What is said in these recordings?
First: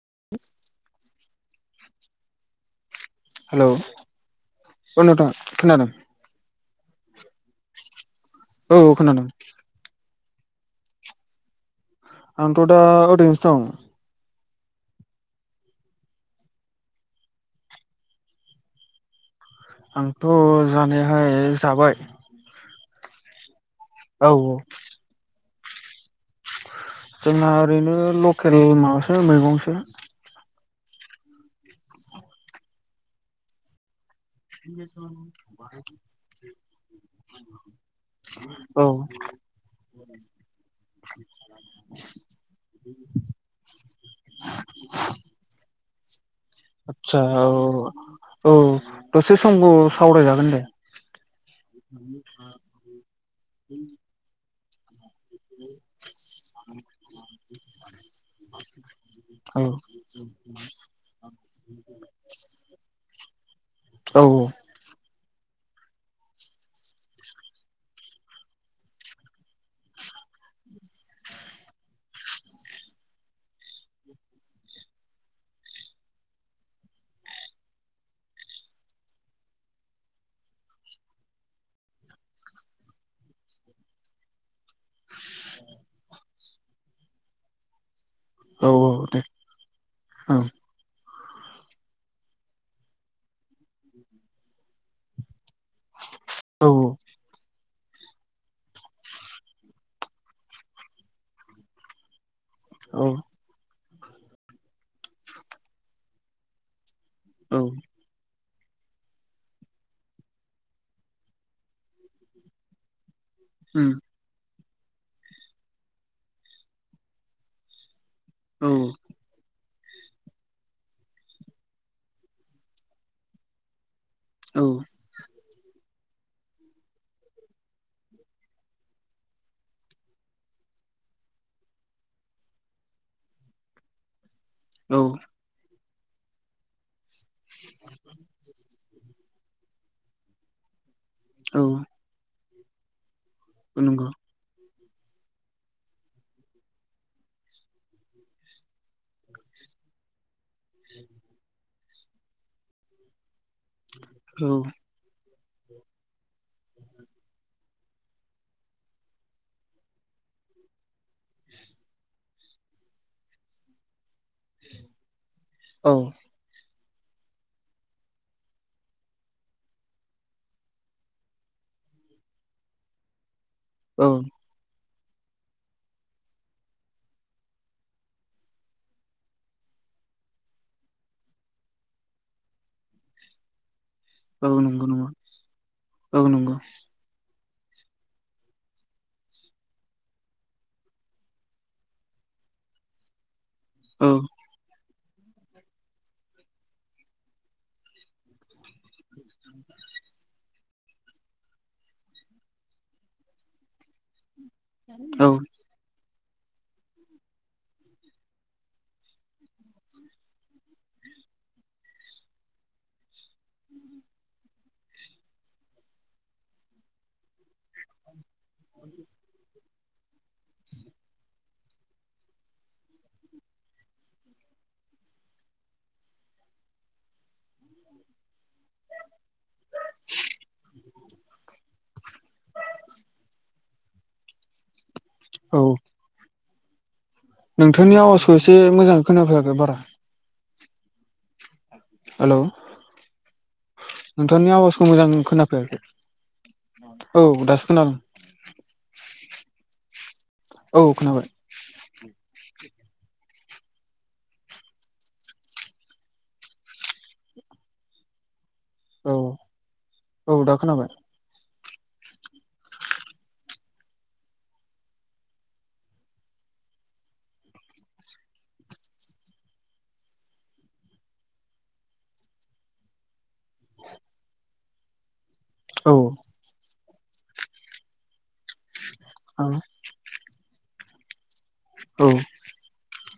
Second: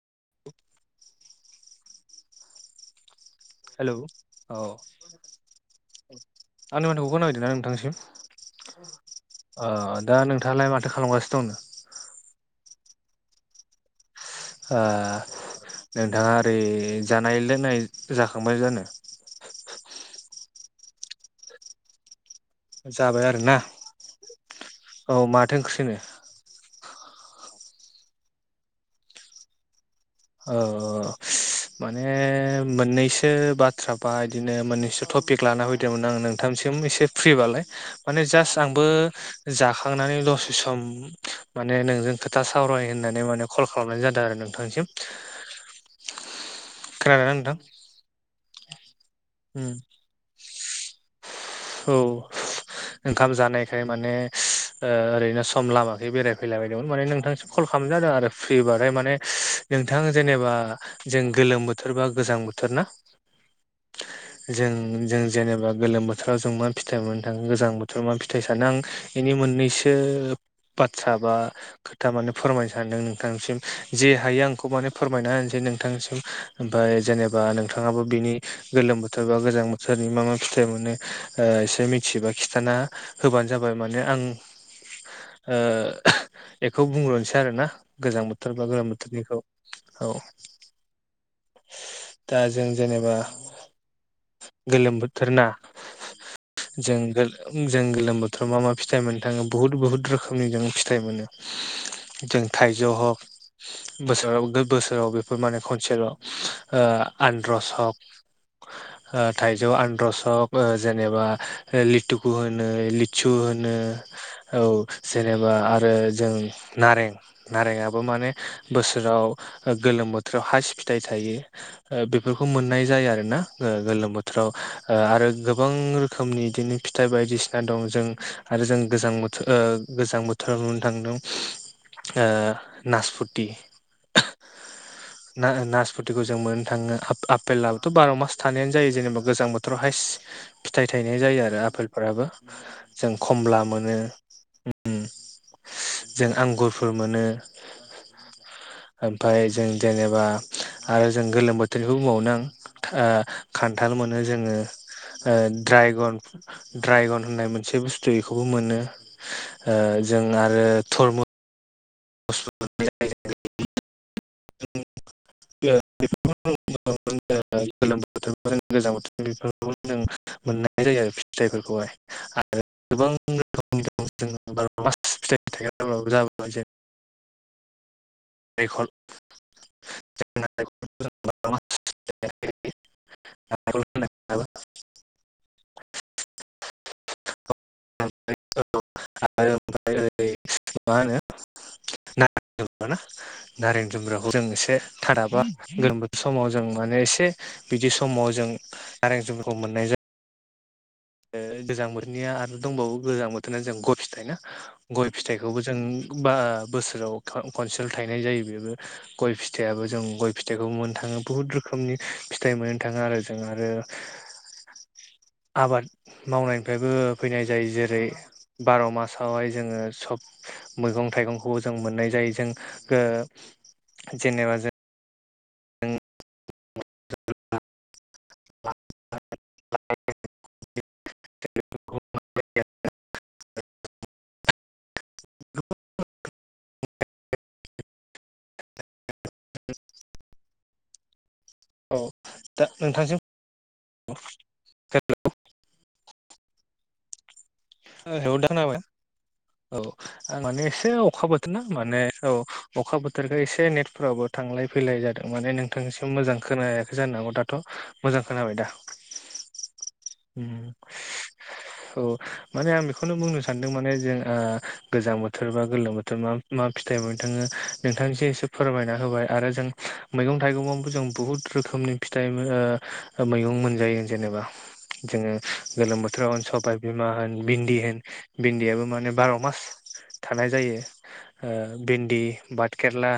[unintelligible] हेल' hello औ अ नोंथां खोनादों आंनि माथोखौ खोना हैदोना नोंथांनिसिम? औ खोनादों। दा नोंथाङालाय माथो खालामगासिनो दंनो? आंथ' दा ओरैनोसो दं। ओ नोंथाङा ओरै जानाय लोंनाय जाखांबाय जानो आंथ' जानायहाय जाबाय। जाबाय आरो ना औ अ थोंख्रिहोनो जोंहा ओरैनो लकेल माबासो मैगंसो औ औ माने मोननैसो बाथ्राक्ष बा बिदिनो मोननैसो टपिक लाना फैदोंमोन आं नोंथामसिम एसे फ्रिबालाय माने जास्ट आंबो औ जाखांनानै दसे सम माने नोंजों खोथा सावराय होननानै माने कल खालामनाय जादों आरो नोंथांसिम [inaudible] आदसा औ नोंथां औ दसे उम समखौ सावरायजागोन देश् औ ओंखाम जानायखाय माने ओ ओरैनो सम लामाखै बेरायफैलाबायदोंमोन माने नोंथांनोसो कल खालामनाय जादों आरो फ्रि बाथाय माने औ नोंथां जेनेबा जों गोलोम बोथोर बा गोजां बोथोर ना औ जों जों जेनेबा गोलोम बोथोराव जों मा फिथाइ मोननो थाङो गोजां बोथोराव मा फिथाइ सानो आं बेनि मोननैसोर बाथ्रा बा खोथा माने फोरमायनो सानदों नोंथांसिम जे हायो आं खौ माने फोरमायना होनसै नोंथांसिम ओमफाय जेनेबा नोंथाङाबो बिनि गोलोम बोथोर बा गोजां गोजां बोथोरनि मा मा फिथाइ मोनो ओ एसे मिथियोबा खिथाना होबानो जाबाय माने आं ओ बेखौ बुंग्रोसै आरो ना गोजां बोथोर बा औ गोलोम औ दे बोथोरनिखौ औ दा जों जेनेबा गोलोम बोथोरना औ जों जों गोलोम बोथोराव मा मा फिथाइ मोननो थाङो बुहुत बुहुत रोखोमनि जों फिथाइ मोनो जों थाइजौ औ हक बोसोराव बोसोराव बेफोर माने खनसेल ओ औ आनरस हख थाइजौ आनरस हक ओ जेनेबा लिथुखु होनो लि सु होनो उम औ जेनेबा आरो जों नारें नारें बो माने औ बोसोराव गोलोम बोथोराव हायस फिथाइ थायो ओ बेफोरखौ मोननाय जायो आरो ना गोलोम बोथ थोराव औ ओ आरो गोबां रो खोमनि बिदिनो फिथाइ बायदिसिना दं जों आरो जों गोजां बोथोर ओ गोजां बोथोराव मोननो थाङो ओ नासफुति ना ओ नासपुतिखौ जों मोननो थाङो आफ आफेलाबोथ बार मास थानायानो जा जायो जेनेबा गोजां बोथोराव हायस फिथाइ थायनाय जायो आरो आफेलफोराबो जों खमला औ मोनो। नंगौ जों आंगुरफोर मोनो। ओमफाय जों देनेबा आरो जों गोलोम बोथोरनिखौ बुंबावनो आं ओ खान थाल मोनो औ जोङो। ओ ड्रायगन ड्रायगन होननाय मोनसे बुस्थु बेखौबो मोनो ओ जों आरो थरमु [unintelligible] [unintelligible] औ जों मोननाय जायो आरो फिथाइफोरखौहाय आरो गोबां। औ [unintelligible] [unintelligible] [unintelligible] औ नंगौ नंगौ औ नंगौ आरो [unintelligible] मा होनो [unintelligible] नारें औ जुम्ब्राखौ जों एसे थादाबा गोरोम बोथोर समाव जों माने एसे बिदि समाव जों नारें जुमब्राखौ मोननाय जा गोजां बोथोरनिया आरो दंबावो गोजां बोथोरा जों गय फिथाइ ना गय औ फिथाइखौबो जों बा बोसोराव खनसेल थायनाय जायो बेबो गय फिथाइयाबो जों गय फिथाइखौ मोननो थां बुहुत रोखोमनि फिथाइ मोननो थाङो आरो जों आरो आबाद मावनायनिफायबो फैनाय जायो जेरै बार मासावहाय जोङो सब मैग गं थाइगंखौबो जों मोननाय जायो जों गो जेनेबा जों नों [unintelligible] [unintelligible] [unintelligible] औ नोंथांनि आवाजखौ एसे मोजां खोनाफैयाखै बारा औ हेलौ दा नोंथांसिम नोंथांनि आवाजखौ औ मोजां खोनाफैआखि औ दास [unintelligible] औ आं माने औ एसे अखा खोनाबाय बोथोर ना माने औ अखा बोथोरखाय एसे से नेटफोरावबो थांलाय फैलाय जादों माने नोंथांनिसिम मोजां खोनायाखै जानो हागौ दाथ' मोजां खोनाबाय दा? औ औ दा खोनाबाय औ माने आं बेखौनो बुंनो सानदों माने जों गोजां बोथोर बा गोलोम बोथोर मा मा फिथाइ मोननो थांङो नोंथांजों एसे फोरमायना होबाय आरो जों मैगं थाइगंआवबो जों बुहुत रोखोमनि फिथाइ मोन ओ मैगं मोनजायो जेनेबा जोंङो औ गोलोम बोथोराव होन सबाय बिमा होन भिन्दि होन भिन्दियाबो माने बार' मास आं थानाय जायो औ भिन्दि भात केेरला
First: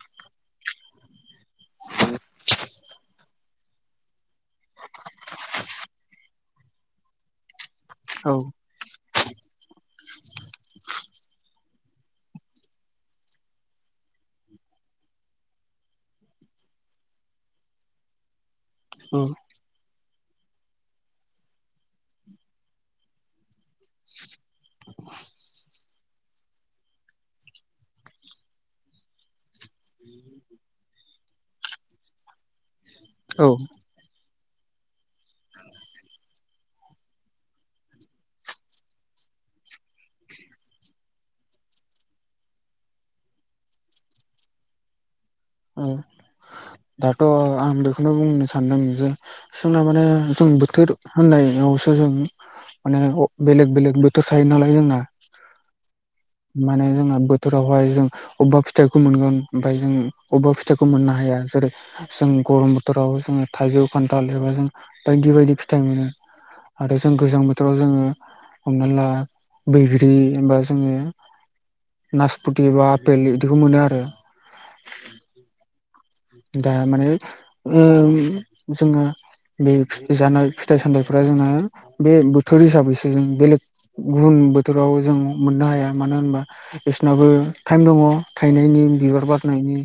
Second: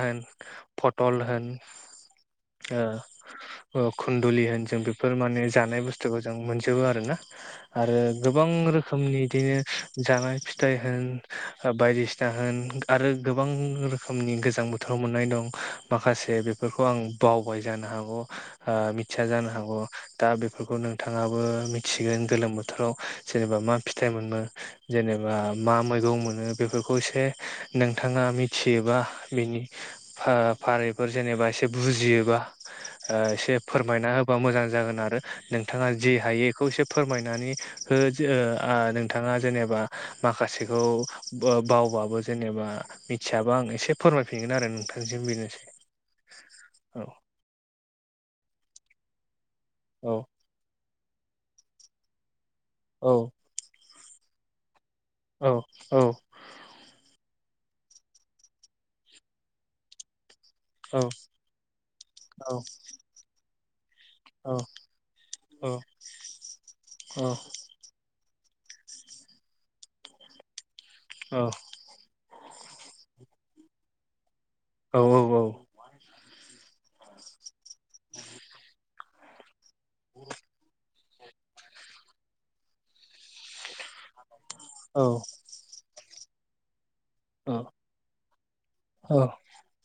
पटल होन ओ खुन्दुलि होन जों बेफोर माने जानाय बुस्थुफो जों मोनजोबो आरोना आरो औ गोबां रोखोम नि बिदिनो जानाय फिथाइ होन बायदिसिना होन आरो गोबां रोख खोमनि गोजां बोथोराव मोननाय दं माखासे बेफोरखौ आं बावबाय जानो हागौ औ मिथिया जानो हागौ दा बेफोरखौ नोंथाङाबो मिथिगोन गोलोम बोथोराव जेनेबा मा फिथाइ मोनो जेनेबा मा मैग बेखौ मोन बेफोरखौ नोंथाआ मिथियोबा बेनि फारि फारि जेनेबा एसे बुजियोबा औ एसे फोरमायना होब होबा मोजां जागोन आरो नोंथांङा जे हायो बेखौ एसे फोरमायनानै हो जोओ आं नोंथांङा जेनेबा माखासेखौ बावबाबो जेनेबा मिथियाबा आ आं एसे फोरमायफिनगोन आरो नोंथांज उं दाथ' आं बेखौनो बुंनो सानदों जे जोंना माने औ जों बोथोर होननायावसो जों माने औ बेलेग बेलेगो होखायो नालाय जोंना औ औ माने जोंहा बोथोरावहाय जों अबेबा फिथाइखौ मोनगोन ओमफफ्राय जों बबेबा फिथाइखौ औ मोननो हाया जेरै जों औ गरम बोथोराव जोंङो थाइजौ खान्थाल एबा जों बायदि बायदि औ फिथाइ मोनो आरो जों औ गोजां बोथोराव जोंङो हमना ला बैग्रि ओमबा जोंङो औ नासपति बा आपेल इदिखौ मोनो आरो औ दा माने ओम जोंङो बे जानाय फिथाइ सामथाइफ फोरा जोंङहा बे बोथोर हिसाबैसो जों बेलेग गुबुन बोथोराव जों मोननो हाया मानो होनबा बिसनाबो टाइम दंङ थायनायनि औ बिबार बारनायनि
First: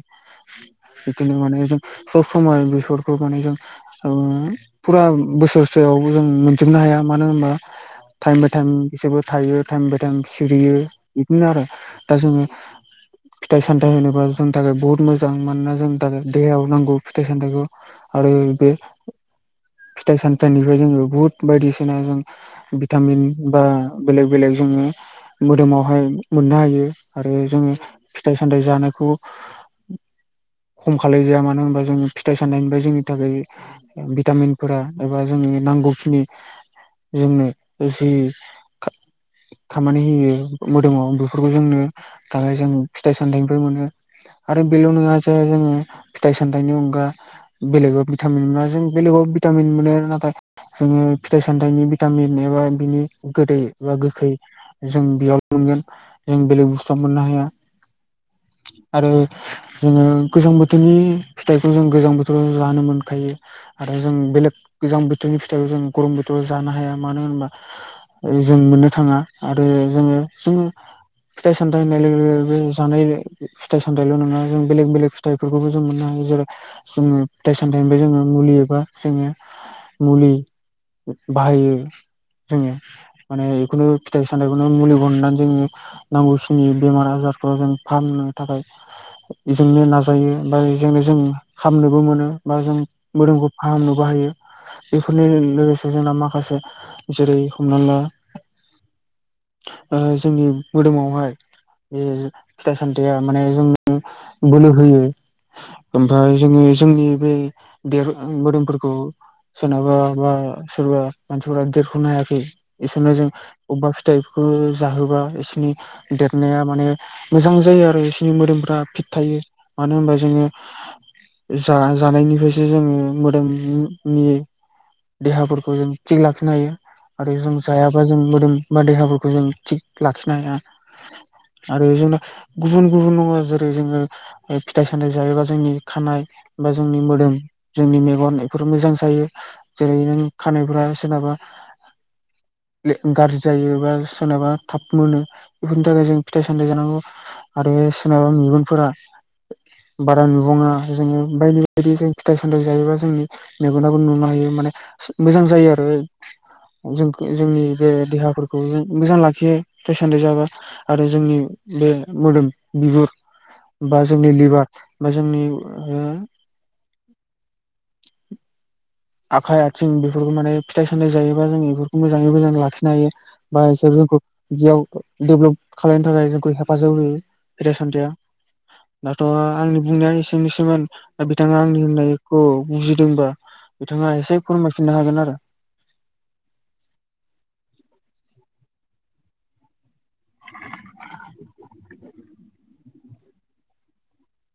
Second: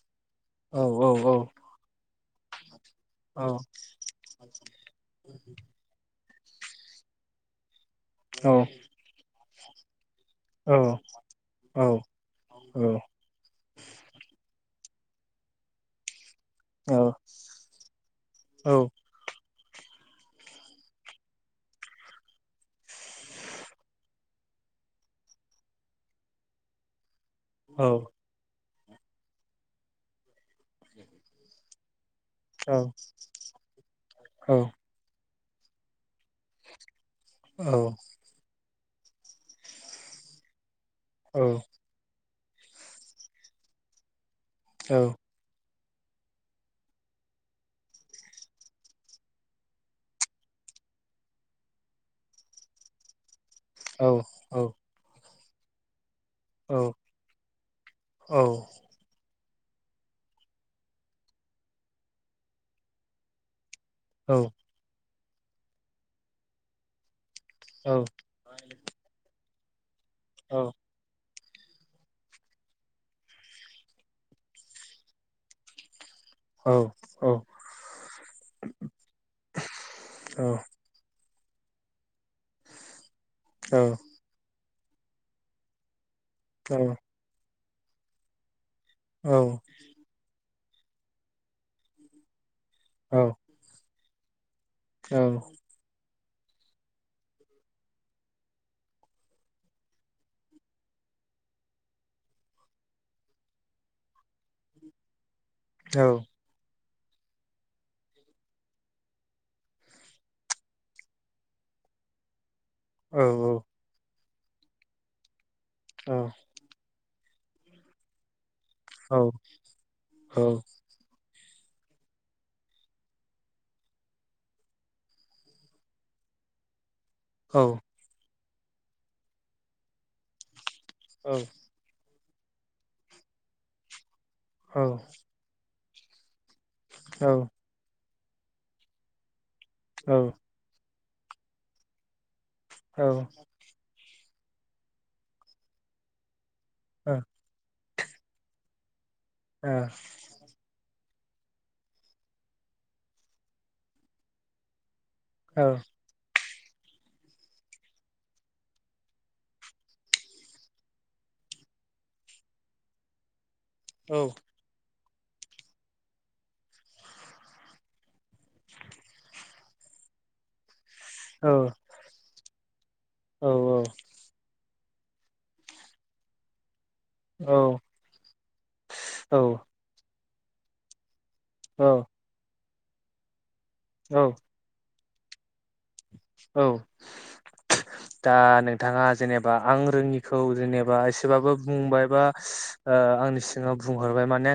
औ बिदिनो माने जों सब समाय बेफोर खौ माने जों फुरा बोसोरसेयावम जों मोनजुबनो हाया मानोहोनबा टाइम बाय टाइम औ बिसोरबो थायो दाम सिरियो औ बिदिनो आरो औ दा जोंङो फिथाइ सामथाइ होनोबा जोंनि थाखाय बुहुत मोजां मानोना जोंनि थाखाय दैयाव नांगौ फिथाइ सामथायखौ आरो बे फिथाइ सामथाइनिफ्राय जोंङो बुहुत बायदिसिना जों भिटामिन बा बेलेग बेलेग जों जोंङो मोदोमावहाय मोननो हायो आरो जोंङो फिथाइ सामथाइ जानायखौ खम खालाय जाया मानो होनबा जों फिथाइ सान्नायनिफ्राय जोंनि थाखाय भिटामिनफोरा एबा जोंनि नांगौखिनि जोंनो जि खामानि होयो मोदोमाव बेफोरखौ जोंनो दालाय जों फिथाइ सामथायनिबो मोनो आरो बेल' नङा जे जोङो फिथाइ सामथाइनि अनगा बेलेगाव भिटामिन मोना जों बेलेगाव भिटामिन मोनो नाथाय जोङो फिथाइ सामथाइनि भिटामिन एबा बिनि गोदै बा गोखै औ जों बेयाव मोनगोन जों बेलेग औ औ बुस्थुवाव मोननो हाया औ आरो जोङो गोजां बोथोरनि फिथाइखौ जों गोजां बोथोराव जानो मोनखायो आरो जों बेलेग गोजां बोथोरनि फिथाइखौ जों गरम बोथोराव जानो हाया मानो होनोबा जों मोननो थाङा आरो जोङो जोङो फिथाइ सामथाइ होननाय लोगो लोगो बे जानाय फिथाइ सामथाइल' नङा जों बेलेग बेलेग फिथाइफोरखौबो जों मोननो हायो जेरै जोङो दाइ सानथाइनिफ्राय जोङो मुलि एबा जोङो मुलि बाहायो जोङो माने बेखुनु फिथाइ सामथाइखौनो मुलि हनानै जोङो नांगौसिनि औ बेमार आजारफोराव जों फाहामनो थाखाय नो नाजायो बाजोंनो जों हामनोबो मोनो बा जों मोदोमखौ फाहामनोबो हायो बेफोरनि लोगोसे जोंना माखासे जेरै हमना ला जोंनि मोदोमावहाय बे फिथाइ सामथाइया माने जों बोलो होयो ओमफ्राय जोङो जोंनि बे देर मोदोमफोरखौ सोरनाबा बा सोरबा मानसिफोरा आरोखि [unintelligible] बिसोरनो जों अबेबा फिथाइखौ जाहोबा बिसोरनि देरनाया माने मोजां जायो आरो बिसोरनि मोदोमफ्रा फिट थायो मानो होनबा जोङो जा जानायनिफ्रायसो जोङो मोदोमनि देहाफोरखौ जों थिग लाखिनो हायो आरो जों जायाबा जों मोदोम बा देहाफोरखौ जों थिग लाखिनो हाया आरो जोंना गुबुन गुबुन दङ जेरै जोङो फिथाइ सामथायाइ जायोबा जोंनि खानाय बा जोंनि मोदोम जोंनि मेगन गन बेफोर मोजां जायो जेरै नों खानायफोरा सोरनाबा औ गाज्रि जायो बा सोरनाबा थाब मोनो बेफोरनि थाखाय जों फिथाइ सामथाइ जानांगौ आरो सोरनाबा मेगनफोरा बारा नुबाङा जोङो बायदि बायदि जों फिथाइ सामथाइ जायोबा जोंनि मेगनाब नुनो हायो माने मोजां जायो आरो जों जोंनि बे देहाफोरखौ जों मोजां लाखियो फिथाइ सामथाइ जाबा आरो जोंनि बे मोदोम बिगुर [inaudible] बा जोंनि लिभार बा जोंनि आखाइ आथिं बेफोरखौ माने फिथाइ सामथाइ जायोबा जों बेफोरखौ मोजाङै मोजां लाखि हाथों बा बेडसोर जोंखौ बियाव देबेलप खालामनो थाखाय जों हेफाजाब होयो फिथाइ सामथाइया दाथ'आंनि बुंनाया एसे एसेनोसैमोन दा बिथाङा आंनि होननायखौ बुजिदोंबा बिथाङा एसे फोरमायफिननो हागोन आरो औ दा नोंथाङा जेनेबा आं रोङिखौ जेनेबा एसेबाबो बुंबायबा ओ आंनि सिङाव बुंहरबाय माने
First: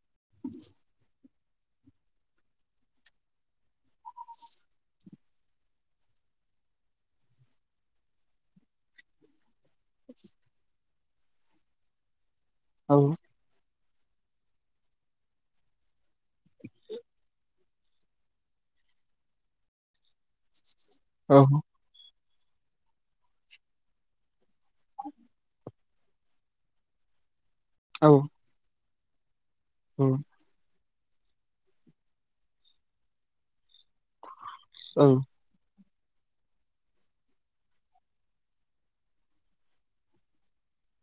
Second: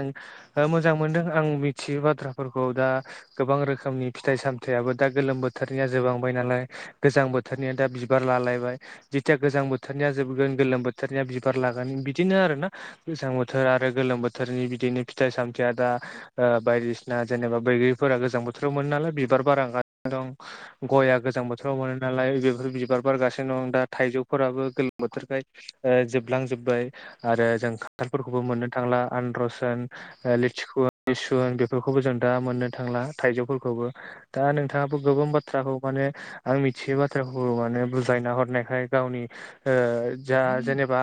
आं मोजां मोनदों आं मिथियो बाथ्राफोरखौ दा गोबां रोखोमनि फिथाइ सामथायाइाबो दा गोलोम बोथोरनिया जोबलांबाय नालाय गोजां बोथोरनिया दा बिबार लालायबाय जेथिया गोजां बोथोरनिया जोबगोन गोलोम बो बोथोरनिया बिबार लागोन बिदिनो आरोना औ गोजां बोथोर आरो ओमफ्राय गोलोम बोथोरनि बिदिनो फिथाइ सामथायाइया दा ओ बायदिसिना जेनेबा बैग्रिफोरा गोजां बोथोराव मोनो नालाय बिबार बारगासिनो दं गया औ गोजां बोथोराव मोनो नालाय बेफोर बिबार बारगासिनो दं दा थाइजौफोराबो गोलोम बोथोरखाय ओ जोबलांजोबबाय आरो जों खानथाल औ फोरखौबो मोननो थांला आनारस होन, लिथुखु होन लेसु होन, बेफोरखौबो जों दा मोननो थांला थाइजौफोरखौबो। दा नोंथाङाबो औ गोबां बाथ्रा माने आं मिथियै बाथ्राखौ माने बुजायना हरनायखाय गावनि ओ जा जेनेबा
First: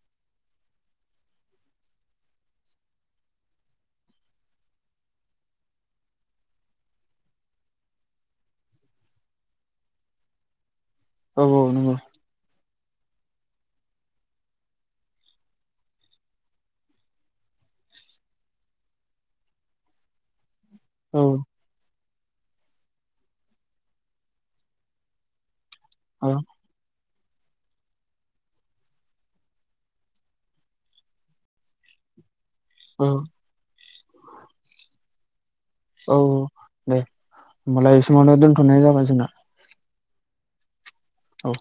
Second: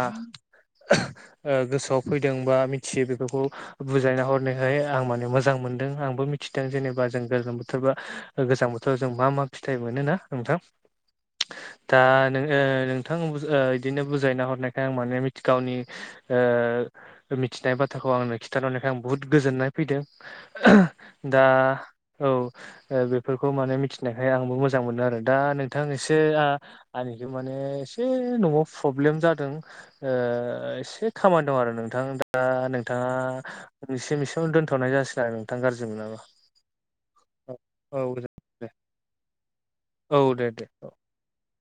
ओ गोसोआव फैदों बा मिथियै बेफोरखौ बुजायना हरनायखाय आं माने मोजां मो दों आंबो मिथिदों जेनेबा जों गोजां बोथोर बा गोजां बोथोराव जों मा मा फिथाइ मोन ना नोंथां। औ औ नंगौ दा नोङो नोंथां ओ इदिनो बुजायना हरनायखाय आं माने गावनि ओ मिथिनाय बा थ्राखौ आंनो खिथरनायखाय आं बुहुथ गोजोननाय फैदों। औ दा औ बेफोरखौ माने मिथिना मोननायखाय आंबो मोजां मोनदों। दा नोंथां एसे औ माने एसे न'आव प्रब्लेम जादों ओ एसे खामानि दं आरो नोंथां दा। दा नोंथाङा एसे एसेयाव दोनथ'नाय जासिगोन आरो। गाज्रि औ मोनाबा। दे औ होनोमबालाय बे औ दे समावनो दे दोनथ'नाय जाबाय जोंना। औ दे दे। औ।